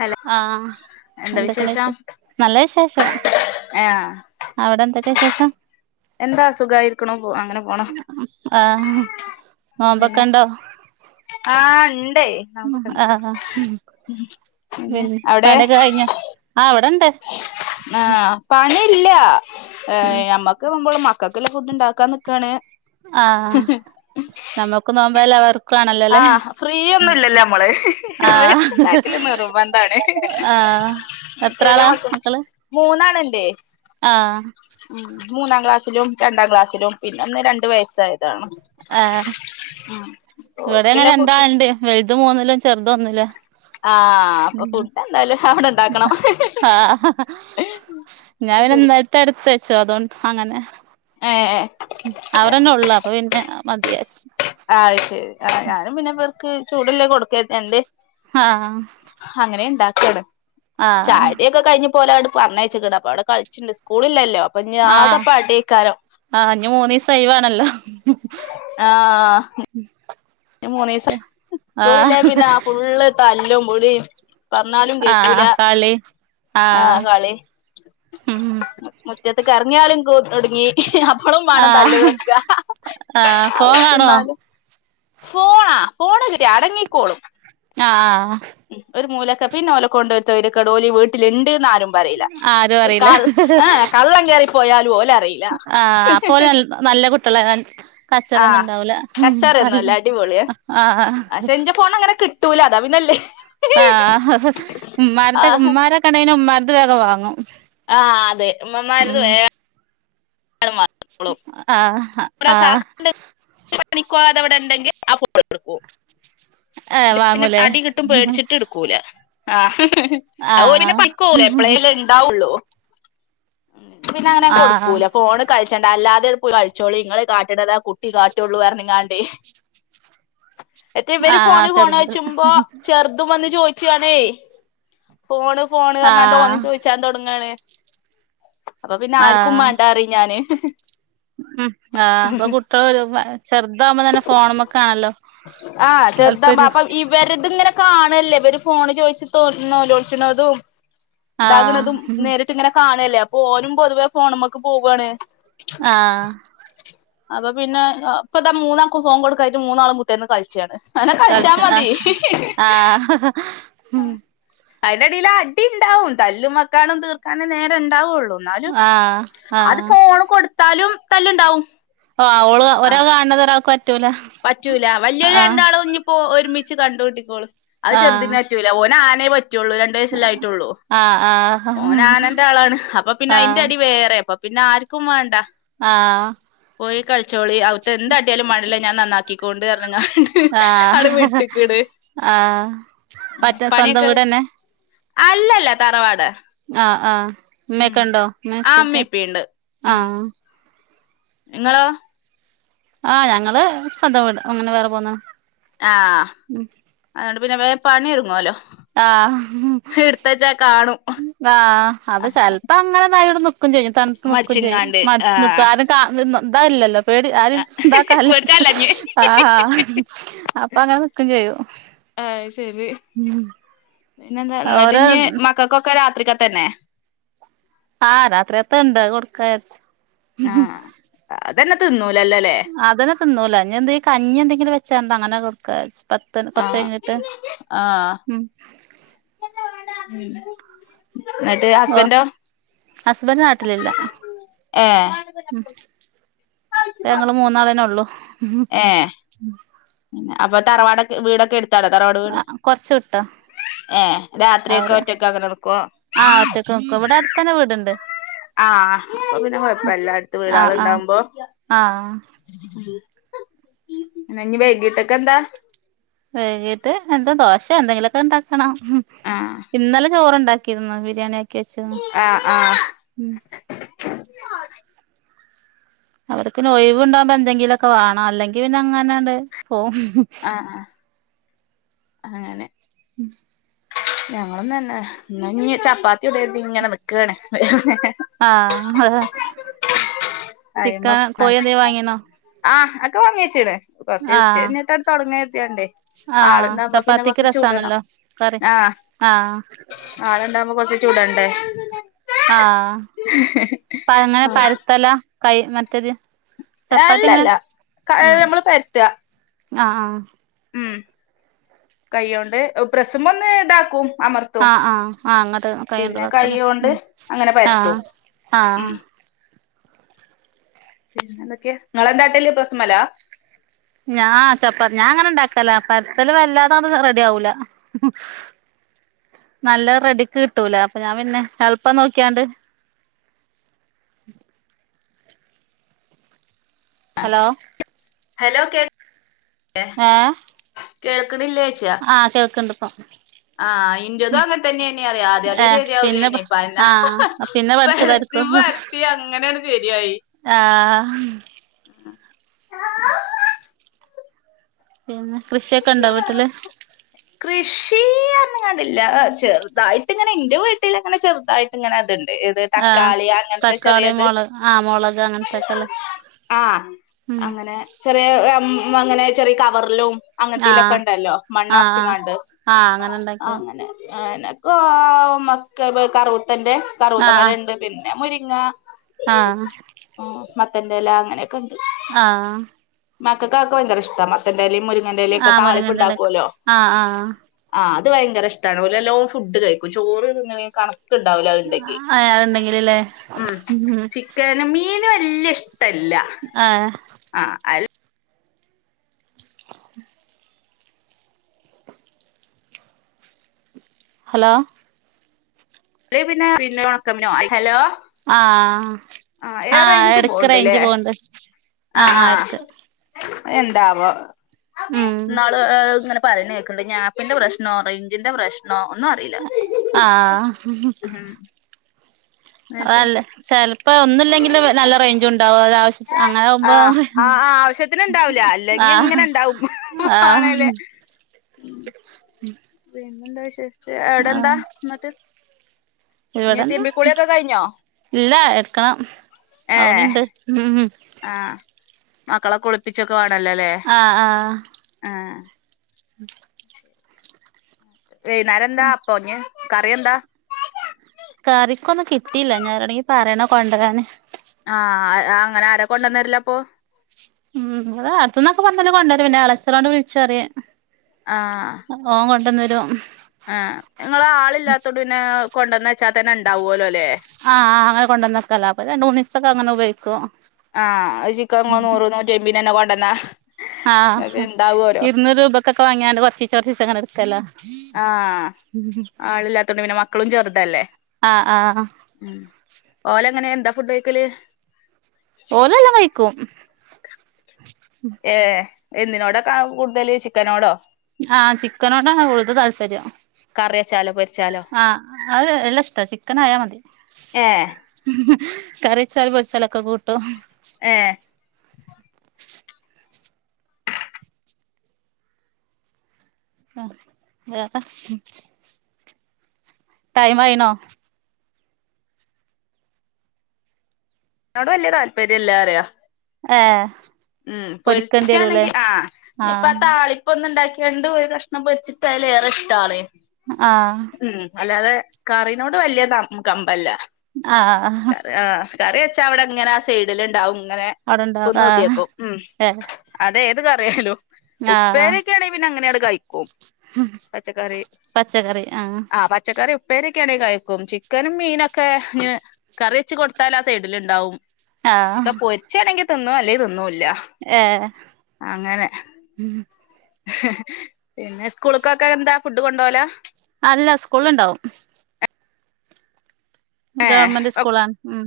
hello ആ എന്താ എന്തൊക്ക വിശ വിശേഷം നല്ല വിശേഷം ആഹ് അവിടെ എന്തൊക്കെ വിശേഷം എന്താ അ സുഖമായിരിക്കണോ പോ അങ്ങനെ പോണം ആഹ് നോമ്പൊക്കെണ്ടോ ആ ഇണ്ടേ -നോബോകോണ്ട് ആഹ് പിന്നെ പണിയൊക്കെ കഴിഞ്ഞ ആവിടെ ആ പണി ഇല്ല ഏ ഉം ഞമ്മക്ക് നുമ്പോൾ മ മക്കക്കല്ല ഫുഡ് ഇണ്ടാക്കാ നിക്കാണ് ആഹ് നമ്മുക്ക് നോമ്പല്ല അവർക്കും ആ ആണല്ലോല്ലേ ഫ്രീ ഒന്നുംല്ലല്ലേ നമ്മള് ആഹ് വെച്ചിണ്ടകൽ നിർബന്ധണ് ആ ശെരി മോക്കോ മൂന്നാണ് ആഹ് മൂന്നാം ക്ലാസിലും രണ്ട ക്ലാസ്സിൽ പിന്നെ ഒന്ന് രണ്ടു വയസ്സായത് ഇതാണ് മ് ഇവേടെനെ രണ്ടാള്ണ്ട് വെൽത് മുന്നിലും ചെറ്ത് ഒന്നിലും ആ അപ്പ ഫുഡ് ന്തായാലും അവടെ ഇ ണ്ടാക്കണം ആഹ് ഞാൻ പിന്നെ ഇന്നേൽത്തെ ഇടുത്തു വെച്ചു അതുകൊണ്ട് അങ്ങനെ ഹേ ഹേ അവരെന്നെള്ളൂ അപ്പൊ പിന്നെ മതിയാച് ആ അഹ് ശരി ആ ഞാനും പിന്നെ പേർക്ക് ചൂട്ല്ലേ കൊടുക്കത്ത എണ്ട് ആ അ ആഹ് ചായുടിയൊക്കെ കഴിഞ്ഞ് പ്പോലെണ്ട് പറഞ്ഞയ്ച്ച്ക്ണ് അപ്പൊ അവിടെ കൾച്ചിണ്ട് സ്കൂളില്ലല്ലോ ഇനി ആഹ ആകെ പടിയേക്കാരം ആഹ് ഇനി മൂന്നീസം ഒയ് വാണല്ലോ ആ ഇനി മൂന്നീസം ആഹ് സ്കൂളില്ലേ പിന്നെ അ ഫുള്ള് തല്ലും പുടിം പറഞ്ഞാലും കേക്കൂല ആഹ് കളി ആ ആഹ് കളി ഉം മുറ്റത്ത്ക്ക് എറങ്ങിയാലും തോടങ്ങി ളും വാണം തല്ല് ആഹ് തീർക്കാ ആഹ് ഫോൺ അവക്ക് കാണോ എന്നാല് ഫോണാ ഫോണ് തരില്ല അടങ്ങിക്കോളും ആ ആ ഉ ഒരു മൂലെക്കെ പിന്നെ ഓലെ കൊണ്ടരു തോയ്ര്യക്കേടും ഓല് ഈ വീട്ടിലിണ്ട് ആരും ബറീല ആരും കാ അറിയില്ല ഹേ ഹേ കള്ളം കയറി പോയാലും ഓലറീല്ല ആഹ് അപ്പൊ ഓല് നല്ല കുട്ടികളെ ഞാൻ കച്ചറൊന്നും ഇണ്ടാവൂല നല്ല കച്ചറയൊന്നുല്ല അടിപൊളിയ ആ പക്ഷെ ഇന്റെ ഫോൺ അങ്ങനെ കിട്ടൂല അതാ പിന്നെല്ലേ ആ ആഹ് ഇമ്മാരകണ്ടെങ്കി ഇമ്മാരത് വേറെ വാങ്ങും ആ അതെ ഇമ്മമാരത് വേഗം ആ ഇവിടെയുണ്ടെങ്കിൽ ഏഹ് പിന്നെ വാങ്ങൂലേ അടി കിട്ടും പേടിച്ചിട്ട് ഇട്ക്കൂല ആ അഹ് ഓല് പിന്നെ പണിക്ക് പോകൂല ആഹ് എപ്പളെല ഇണ്ടാവുള്ളു പിന്നെ അങ്ങനെ ആഹ് കൊടുക്കൂല ഫോണ് കളിച്ചണ്ട അല്ലാതെ കളിച്ച മതി ചോളി ഇങ്ങള് കാട്ട്ണത് കുട്ടി കാട്ടുള്ളൂ പറഞ്ഞ് കാണ്ട് റ്റേ ഇവര് ആഹ് ഫോണ് ഫോൺ ചെറുത് ചെയ്ച്ചുമ്പോ ചെറുതും വന്ന് ചോയ്ച്ചാണേ ഫോണ് ഫോണ് അറ്നാൻണ്ട് ആഹ് ഓനും ചോയ്ച്ചാൻ തോടങ്ങാണ് അപ്പ പിന്നെ ആർക്കും മാണ്ടാ പറയും ഞാൻ ഉ ആ അപ്പൊ കുട്ടികൾ ആ ചെറുതാബോ താല്പര്യം അപ്പ ഇവരെത് ഇങ്ങനെ കാണുമ്പോൾ ണല്ല ഇവര് ഫോണ് ചോയ്ച്ച് ന്നോള്ളോ ച്ച്ണതും ഇതാക്ണതും ആഹ് നേരിട്ട് ഇങ്ങനെ കാണല്ലേ അപ്പൊ ഓനും പൊതുവേ ഫോണ് മ്മക്ക് പോവാണ് ആ അപ്പ പിന്നെ ഇപ്പതാ മൂന്നാക്കും ഫോൺ കൊടുക്കായിട്ട് മൂന്നാളും കുത്തിരിന്ന് കളിച്ചാണ് അന്ന കൾച്ചാ കളിച്ച മതി ആഹ് ആഹ് അയിന്റെ ഇടിയിൽ അടി ണ്ടാവും തല്ലും വക്കാണും തീർക്കാനേ നേരെണ്ടാവുള്ളു ന്നാലും ആഹ് അത് ആഹ് ഫോണ് കൊട്ത്താലും തല്ല്ണ്ടാവും ആ ഓള് ഒരാള് കാണുന്നത് ഒരാൾക്ക് പറ്റുല്ല പറ്റൂല വല്ല്യോല് രണ്ടാളും ഇഞ്പ്പോ ഒ ഒരുമിച്ച് കണ്ടുട്ടിക്കോളി അത് ആഹ് ചെറുതിന് പറ്റുല്ല ഓന് ആനെ പറ്റ രണ്ട് വയസ്സെല്ലേ ആയിട്ടുള്ളൂ ആഹ് ആഹ് ഓൻ ആനന്റെ ആളാണ് അപ്പ പിന്നെ അയ്ന്റെ അടി വേറെ അപ്പം പിന്നെ ആർക്കും വേണ്ട ആ പോയി കൾച്ചോളി അൾക്ക് എന്താ കാട്ടി യാലും മാണ്ടില്ല നക്കിക്കൊണ്ട് പറഞ്ഞ് കാട്ട് വിട്ട്ക്ക്ണ് ആ മറ്റേ സ്വന്തം പണിയൊക്കെ വീടന്നെ അല്ലല്ല തറവാട് ആഹ് ആഹ് ഇമ്മ ഉം ഒക്കെ ഉണ്ടോ ആ ഇമ്മീം ആ നിങ്ങളോ ആ ഞങ്ങള് സ്വന്തം വീട അങ്ങനെ വേറെ പോന്നതാ ആ അതുകൊണ്ട് പിന്നെ വേഗം പണിയൊരുങ്ങുവല്ലോ എടുത്തച്ചാ കാണും ആ അത് ചെലപ്പോ അങ്ങനെന്നായിട നിക്കും ചെയ്യും തണുത്ത് നിക്കും ചെയ്യും മടിച്ചിങ്ങാണ്ട് മടിച്ച് നിക്കും ആഹ് ആരും കാ എന്താ ഇല്ലല്ലോ പേടി ആര് ഇണ്ടാക്കല്ലേ പേടിച്ചാല്ലഞ്ഞ് ആ അപ്പൊ അങ്ങനെ നിക്കയും ചെയ്യും ആഹ് ശരി പിന്നെ എന്താ എന്നിട്ട് ഓരോ ഇഞ് മക്കൾക്കൊക്കെ രാത്രിക്കത്തെ തന്നെ ആ രാത്രി ത്തെ ഉണ്ട് അത് കൊടുക്കാന്ന് വച്ചു ആഹ് അതന്നെ തിന്നുവോല് അതന്നെ തിന്നൂല ഇനി എന്തെലും കഞ്ഞി എന്തെങ്കിലും വെച്ചാണ്ടോ അങ്ങനെ കൊടുക്കാ വച്ചു പത്ത് കൊറച്ച് ആഹ് കഴിഞ്ഞിട്ട് മ്മ് മ്മ് എന്നിട്ട് ഓ ഹസ്ബൻഡോ ഹസ്ബൻഡ് നാട്ടിലില്ല ഏഹ് മ്മ് ഇപ്പം ഞങ്ങള് മൂന്നാളേനെ ഉള്ളു അപ്പ തറവാടൊക്കെ വീടക്കെടുത്ത് ആ കൊറച്ച് വിട്ട ഏഹ് രാത്രിയൊക്കെ അവടെ ഒറ്റക്ക് അങ്ങനെ നിക്കുവോ ആ ഒറ്റക്ക് നിക്കും ഇവിടെ അടുത്തന്നെ വീടുണ്ട് ആ അപ്പോ പിന്നെ കുഴപ്പമില്ല എല്ലായിടത്തും വീട് ആഹ് ആള് ആഹ് ഇണ്ടാവുമ്പോ ആഹ് ഇനി വൈകിട്ടൊക്കെ എന്താ വൈകീട്ട് എന്താ ദോശ എന്തെങ്കിലുമൊക്കെ ഇണ്ടാക്കണം ആഹ് ഇന്നലെ ചോറ്ണ്ടാക്കിരുന്നു ബിരിയാണി ക്കേച്ചത് ആഹ് ആഹ് മ്മ് അവർക്ക് പിന്നെ ഒ യിവ് ഇണ്ടാകുമ്പോ എന്തെങ്കിലും മൊക്കെ വേണം അല്ലെങ്കി പിന്നെ അങ്ങനങ്ങട് പോവും ആഹ് ആഹ് അങ്ങനെ മ്മ് ഞങ്ങളന്ന തന്നെ എന്നാന്ന് ചപ്പാത്തി ഇന്ന് ചപ്പാത്തി ചുടാൻ ഇങ്ങനെ നിക്കാണ് ആ അയ്മപ്പ ആ ഒക്കെ വാങ്ങേച്ചീണ് കുറച്ച് ഉച്ച ആഹ് കഴിഞ്ഞിട്ട് അത് തുടങ്ങാന്ന് കരുതിയോണ്ടെ ആഹ് ആളുണ്ട പ്പോ പിന്നെ ചപ്പാത്തിക്ക് കൊറച്ച് ചൂടണം രസാണല്ലോ കറി ആഹ് ആഹ് ആള് ഉണ്ടാവുമ്പോ പിന്നെ കൊറച്ച് ചുടണ്ടേ ആ എങ്ങനെ പരത്തല കൈ മറ്റത് ഏയ് അല്ലല്ല നമ്മള് പരത്തുക അ ആ മ്മ് കൈ കൊണ്ട് പ്രസ്സുമേൽ ഒന്ന് ഇതാക്കും അമർത്തും ആ ആ ആ അങ്ങോട്ട് കൈ കൊണ്ട് പിന്നെ ഇതാക്കുംല്ലേ കൈയ്യോണ്ട് മ്മ് അങ്ങനെ പരത്തും ആഹ് ആ ഉം പിന്നെ എന്തൊക്കെയ നിങ്ങളെന്താട്ടല്ല് പ്രസ്സ്മലാ ഞാൻ ചപ്പാത്തി ഞാൻ അങ്ങനെ ഇണ്ടാക്കല പരുത്തല് വല്ലാതെ അത് റെഡി ആവുല നല്ല റെഡിക്ക് കിട്ടൂല അപ്പൊ ഞാൻ പിന്നെ എളുപ്പം നോക്കിയാണ്ട് ഹലോ ഹലോ കേൾക്ക ഏ ആ കേൾക്കുന്നുണ്ട് ഇപ്പം ആ ഇന്റതും ഉം അങ്ങൻ തന്നെ അറിയാം ആദ്യ അതേ ഏഹ് പിന്നെ ശരിയാവലേന്നെ ഇപ്പ ആഹ് പിന്നെ പഠിച്ചതായിരിക്കും പരത്തി അങ്ങനെയാ ശരിയായി ആ ആ [inaudible] പിന്നെ കൃഷിയൊക്കെ ഉണ്ടോ വീട്ടില് കൃഷി പറഞ്ഞുകാണ്ട് ഇല്ല ക ചെറുതായിട്ട് ഇങ്ങനെ എന്റെ വീട്ടില ഇങ്ങനെ ചെറുതായിട്ട് ഇങ്ങനെ ഉണ്ട് ഏത് ആഹ് തക്കാളി അങ്ങനത്തെ തക്കാളി ചെറിയത് മുളക് ആഹ് മുളക് അങ്ങനത്തൊക്കെല്ലേ ആ ഉം അങ്ങനെ ചെറിയ അങ്ങനെ ചെറിയ കവറിലും അങ്ങനത്തലൊക്കെ ആഹ് ഉണ്ടല്ലോ മണ്ണാ ആഹ് ച്ച് ആഹ് ങ്ങാണ്ട് ആഹ് അങ്ങനെ ആ ഉണ്ടാക്കിയ അങ്ങനെ നക്ക മക്ക കറവൂത്തന്റെ കറുത്തമാര ഉണ്ട് പിന്നെ മുരിങ്ങ ആ മത്തന്റെ എല അങ്ങനെയൊക്കെ ഉണ്ട് ആ മക്കൾക്കൊക്കെ ഭയങ്കര ഇഷ്ട മത്തൻ്റല മുരുങ്ങന്റെല ഒക്കെ ആഹ് താളിപ്പ് മുരിങ്ങന്റെലൊക്കെ ഉണ്ടാക്കുല്ലോ ആഹ് ആഹ് ആ അത് ഭയങ്കര ഇഷ്ടാണ് ഓല്‌ നല്ലോ ഫുഡ് കഴിക്കും ചോറ് തിന്ന് ണെക്കാളും ണ്ടാവലോ അത്ണ്ടെങ്കി ആഹ് അതുണ്ടെങ്കിലല്ലേ ഉ ഉം ചിക്കനും മീന് വല്ല്യ ഇഷ്ട ആഹ ആ അ [inaudible] ഹലോ [unintelligible] ഹലോ ആഹ ഏ ആ റേഞ്ച് പോവ്ണ്ട്ല്ലേ എടക്ക്റേഞ്ച് പോണ്ട് ആ എന്താവോ ഉം നാള് ഇങ്ങനെ പറഞ്ഞഞ് കേക്ണ്ട് ആപ്പിന്റെ പ്രശ്നം റെയിഞ്ചിന്റെ പ്രശ്നം ആ ഉം ന്നട്ട് അല്ല സല് [unintelligible] അപ്പ ഒന്നുമില്ലെങ്കില് നല്ല റേഞ്ച് ഉണ്ടാവും അവശ്യ അങ്ങനെ ആകുമ്പോ എങ്ങനെ ഉണ്ടാവും ആ പിന്നെന്താ വിശേഷിച്ച് എവിടെ എന്താ എന്നിട്ട് ഇവിടെന്ന ഇല്ല എടുക്കണം അവനുണ്ട് ഉം ഉം ആ മക്കളൊക്കെളിപ്പിച്ചൊക്കെ വേണല്ലോല്ലേ ആഹ് ആ ഉ [inaudible] വൈകുന്നേരം എന്താ അപ്പഞ്ഞ് കറിയെന്താ ക്കൊന്നും കിട്ടിയില്ല ഇനി ആരുടെയെങ്കിലു പറയണം കൊണ്ടുവരാന് ആഹ അങ്ങനെ ആര കൊണ്ടുവന്നുതരൽ അപ്പൊ ഉ അ അടുത്തന്നൊക്കെ പറഞ്ഞാല് കൊണ്ടുവരും പിന്നെ അളച്ചനോണട് വിളിച്ച് പറയെ ഓന്കൊണ്ടന്നരു ആ് നിങ്ങ ആളില്ലാത്തോട പിന്നെ കൊണ്ടുവന്ന വെച്ചാൽ തന്നെ ഉണ്ടാവുലോ ആഹ് അങ്ങനെ കൊണ്ടന്നക്കലാ അപ്പൊ രണ്ടുമൂന്ന് ദിവസം അങ്ങന ഉപയോഗിക്കും ആഒരു ചിക്കന് നൂറ് നൂറ്റിമ്പത് ക്കെ കൊണ്ടന്നാ ഇങ്ങക്ക് ആഹ് ഇണ്ടാവോലോ ഇരുനൂറ് രൂപക്കക്കെ വാങ്ങിയാല് കുറച്ച് കുറച്ച് ങ്ങന എടുക്കല്ല ആ ആളില്ലാത്തോണ്ട് പിന്നെ മക്കളും ചെറുതല്ലേ ആ ആ ഓല എങ്ങനെ എന്താ ഫുഡ് കഴിക്കല് ഓല് ല്ലാം കഴിക്കും ഏ എന്തിനോട കാ കൂടുതൽ ചിക്കനോടോ ആ ചിക്കനോടാണ് ഓല്ക്ക് താല്പര്യം കറിച്ചാലും പൊരി ആ അത് എല്ലാ ഇഷ്ട ചിക്കന് ആയ മതി ഏഹ് കറി വച്ചാൽ പൊരിച്ചാലൊക്കെ കൂട്ടും ഏ ആ അ ടൈം ആയിനോ എന്നോട് വലിയ താല്പര്യംല്ല അറിയ ഏ ഉം പൊരിച്ചാണെങ്കി ആ ഇപ്പ ആ ആഹ് താളിപ്പ ഒന്ന് ഉണ്ടാക്കി രണ്ടും ഒരു കഷ്ണം പൊരിച്ചിട്ടായാല ഏറെ ഇഷ്ടാണ് ആഹ് ഉം അല്ലാതെ കറിനോട് വലിയ കമ്പമില്ല ആ കറി വെച്ചാ അവിടെങ്ങനെ സൈഡിൽ ഉണ്ടാവും അവിടെണ്ടാവും ആ അത് ഏത് കറിയായാലും ഉപ്പേരൊക്കെയാണെങ്കിൽ പിന്നെ അങ്ങനെയങ്ങ് കഴിക്കും പച്ചക്കറി പച്ചക്കറി ആഹ് ആ പച്ചക്കറി ഉപ്പേരി ഒണെങ [unintelligible] കഴിക്കും ചിക്കനും മീനൊക്കെ കറി വെച്ച് കൊടുത്താൽ ആ സൈഡിൽ ഉണ്ടാവും ആഹ് ചിക്കൻ പൊരിച്ചാണെങ്കിൽ തിന്നോ അല്ലെങ്ക തിന്നോ [unintelligible] ല്ല ഏഹ് അങ്ങനെ ഹ ഹ പിന്നെ സ്കൂൾക്കൊക്കെ എന്താ ഫുഡ് കൊണ്ടപോല അല്ല സ്കൂളുണ്ടാവും ഗവൺമെന്റ് സ്കൂളാണ് ഉം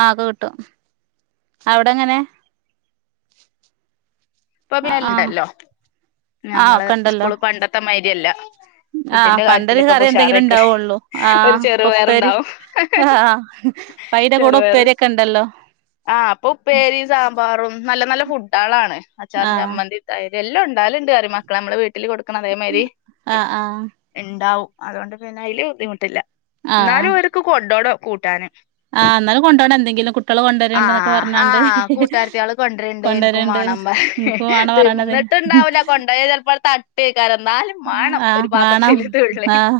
ആ ഒക്കെ കിട്ടും അവിടെങ്ങനെ ഇപ്പൊ ആഹ് പിണ്ടല്ലോ ആഹ് നമ്മള് സ്കൂള് പണ്ടത്തെ മാരിയല്ല ആ പണ്ടൊരു കറി എന്തെങ്കിലും ഉണ്ടാവുള്ളൂ ആ ഒരു കൊപ്പര് ചെറുപയറുണ്ടാവും ആ പൈടെ [unintelligible] കൂടെ ചെറുപയറ് ഉപ്പേരിയൊക്കെ ഉണ്ടല്ലോ ആ അപ്പൊ ഉപ്പേരി സാമ്പാറും നല്ല നല്ല ഫുഡ്കളാണ് അച്ചാറും ആഹ് ചമ്മന്തിയും തൈരും എല്ലാം ഉണ്ടാലും ഉണ്ട്മക്കൾ നമ്മടെ വീട്ടില് വീട്ടില് കൊടുക്കണം അതേമാതിരി ആഹ് ആഹ് ഉണ്ടാവും അതുകൊണ്ട് പിന്നെ അതിൽ ബുദ്ധിമുട്ടില്ല എന്നാലും അവർക്ക് കൊണ്ടുപോകണം കൂട്ടാന് ആ എന്നാലും കൊണ്ടോ പോണം എന്തെങ്കിലും കു ആ ആ കൂട്ടാരത്തി ആള് കൊണ്ടരണ്ട് എനിക്കും കൊണ്ടര്ണ്ട് വേണം ഇൻക്ക് വാണം തിന്നിട്ട് പറയണത് തട്ടുണ്ടാവില്ല കൊണ്ടത് ചിലപ്പോഴ തട്ട് കേക്കാ എ എന്നാലും വേണം ആഹ് ഒരു വാണം പാത്രത്തിൽ ത ആഹ്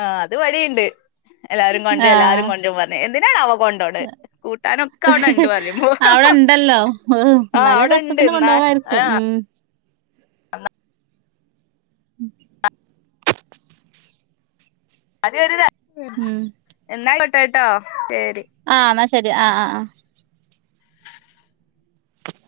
ആ അത് വഴിയുണ്ട് എല്ലാരും കൊണ്ടും എല്ലാരും ആഹ് കൊണ്ടും പറഞ്ഞഞ് എന്തിനാണ് അവ കൊണ്ടോണ് കൂട്ടാനൊക്കെ അവിടെണ്ട് പറയുമ്പോ അവിടെ ഉണ്ടല്ലോ ആഹ് നല്ല അവിടെണ്ട് രസത്തിന് കൊണ്ടപോവായിരിക്കും ഉം അല്ല [unintelligible] ഉം [unintelligible] അ ഉം എന്നാ കേട്ട കേട്ടോ ശരി ആ എന്നാ ശരി ആ ആ ആ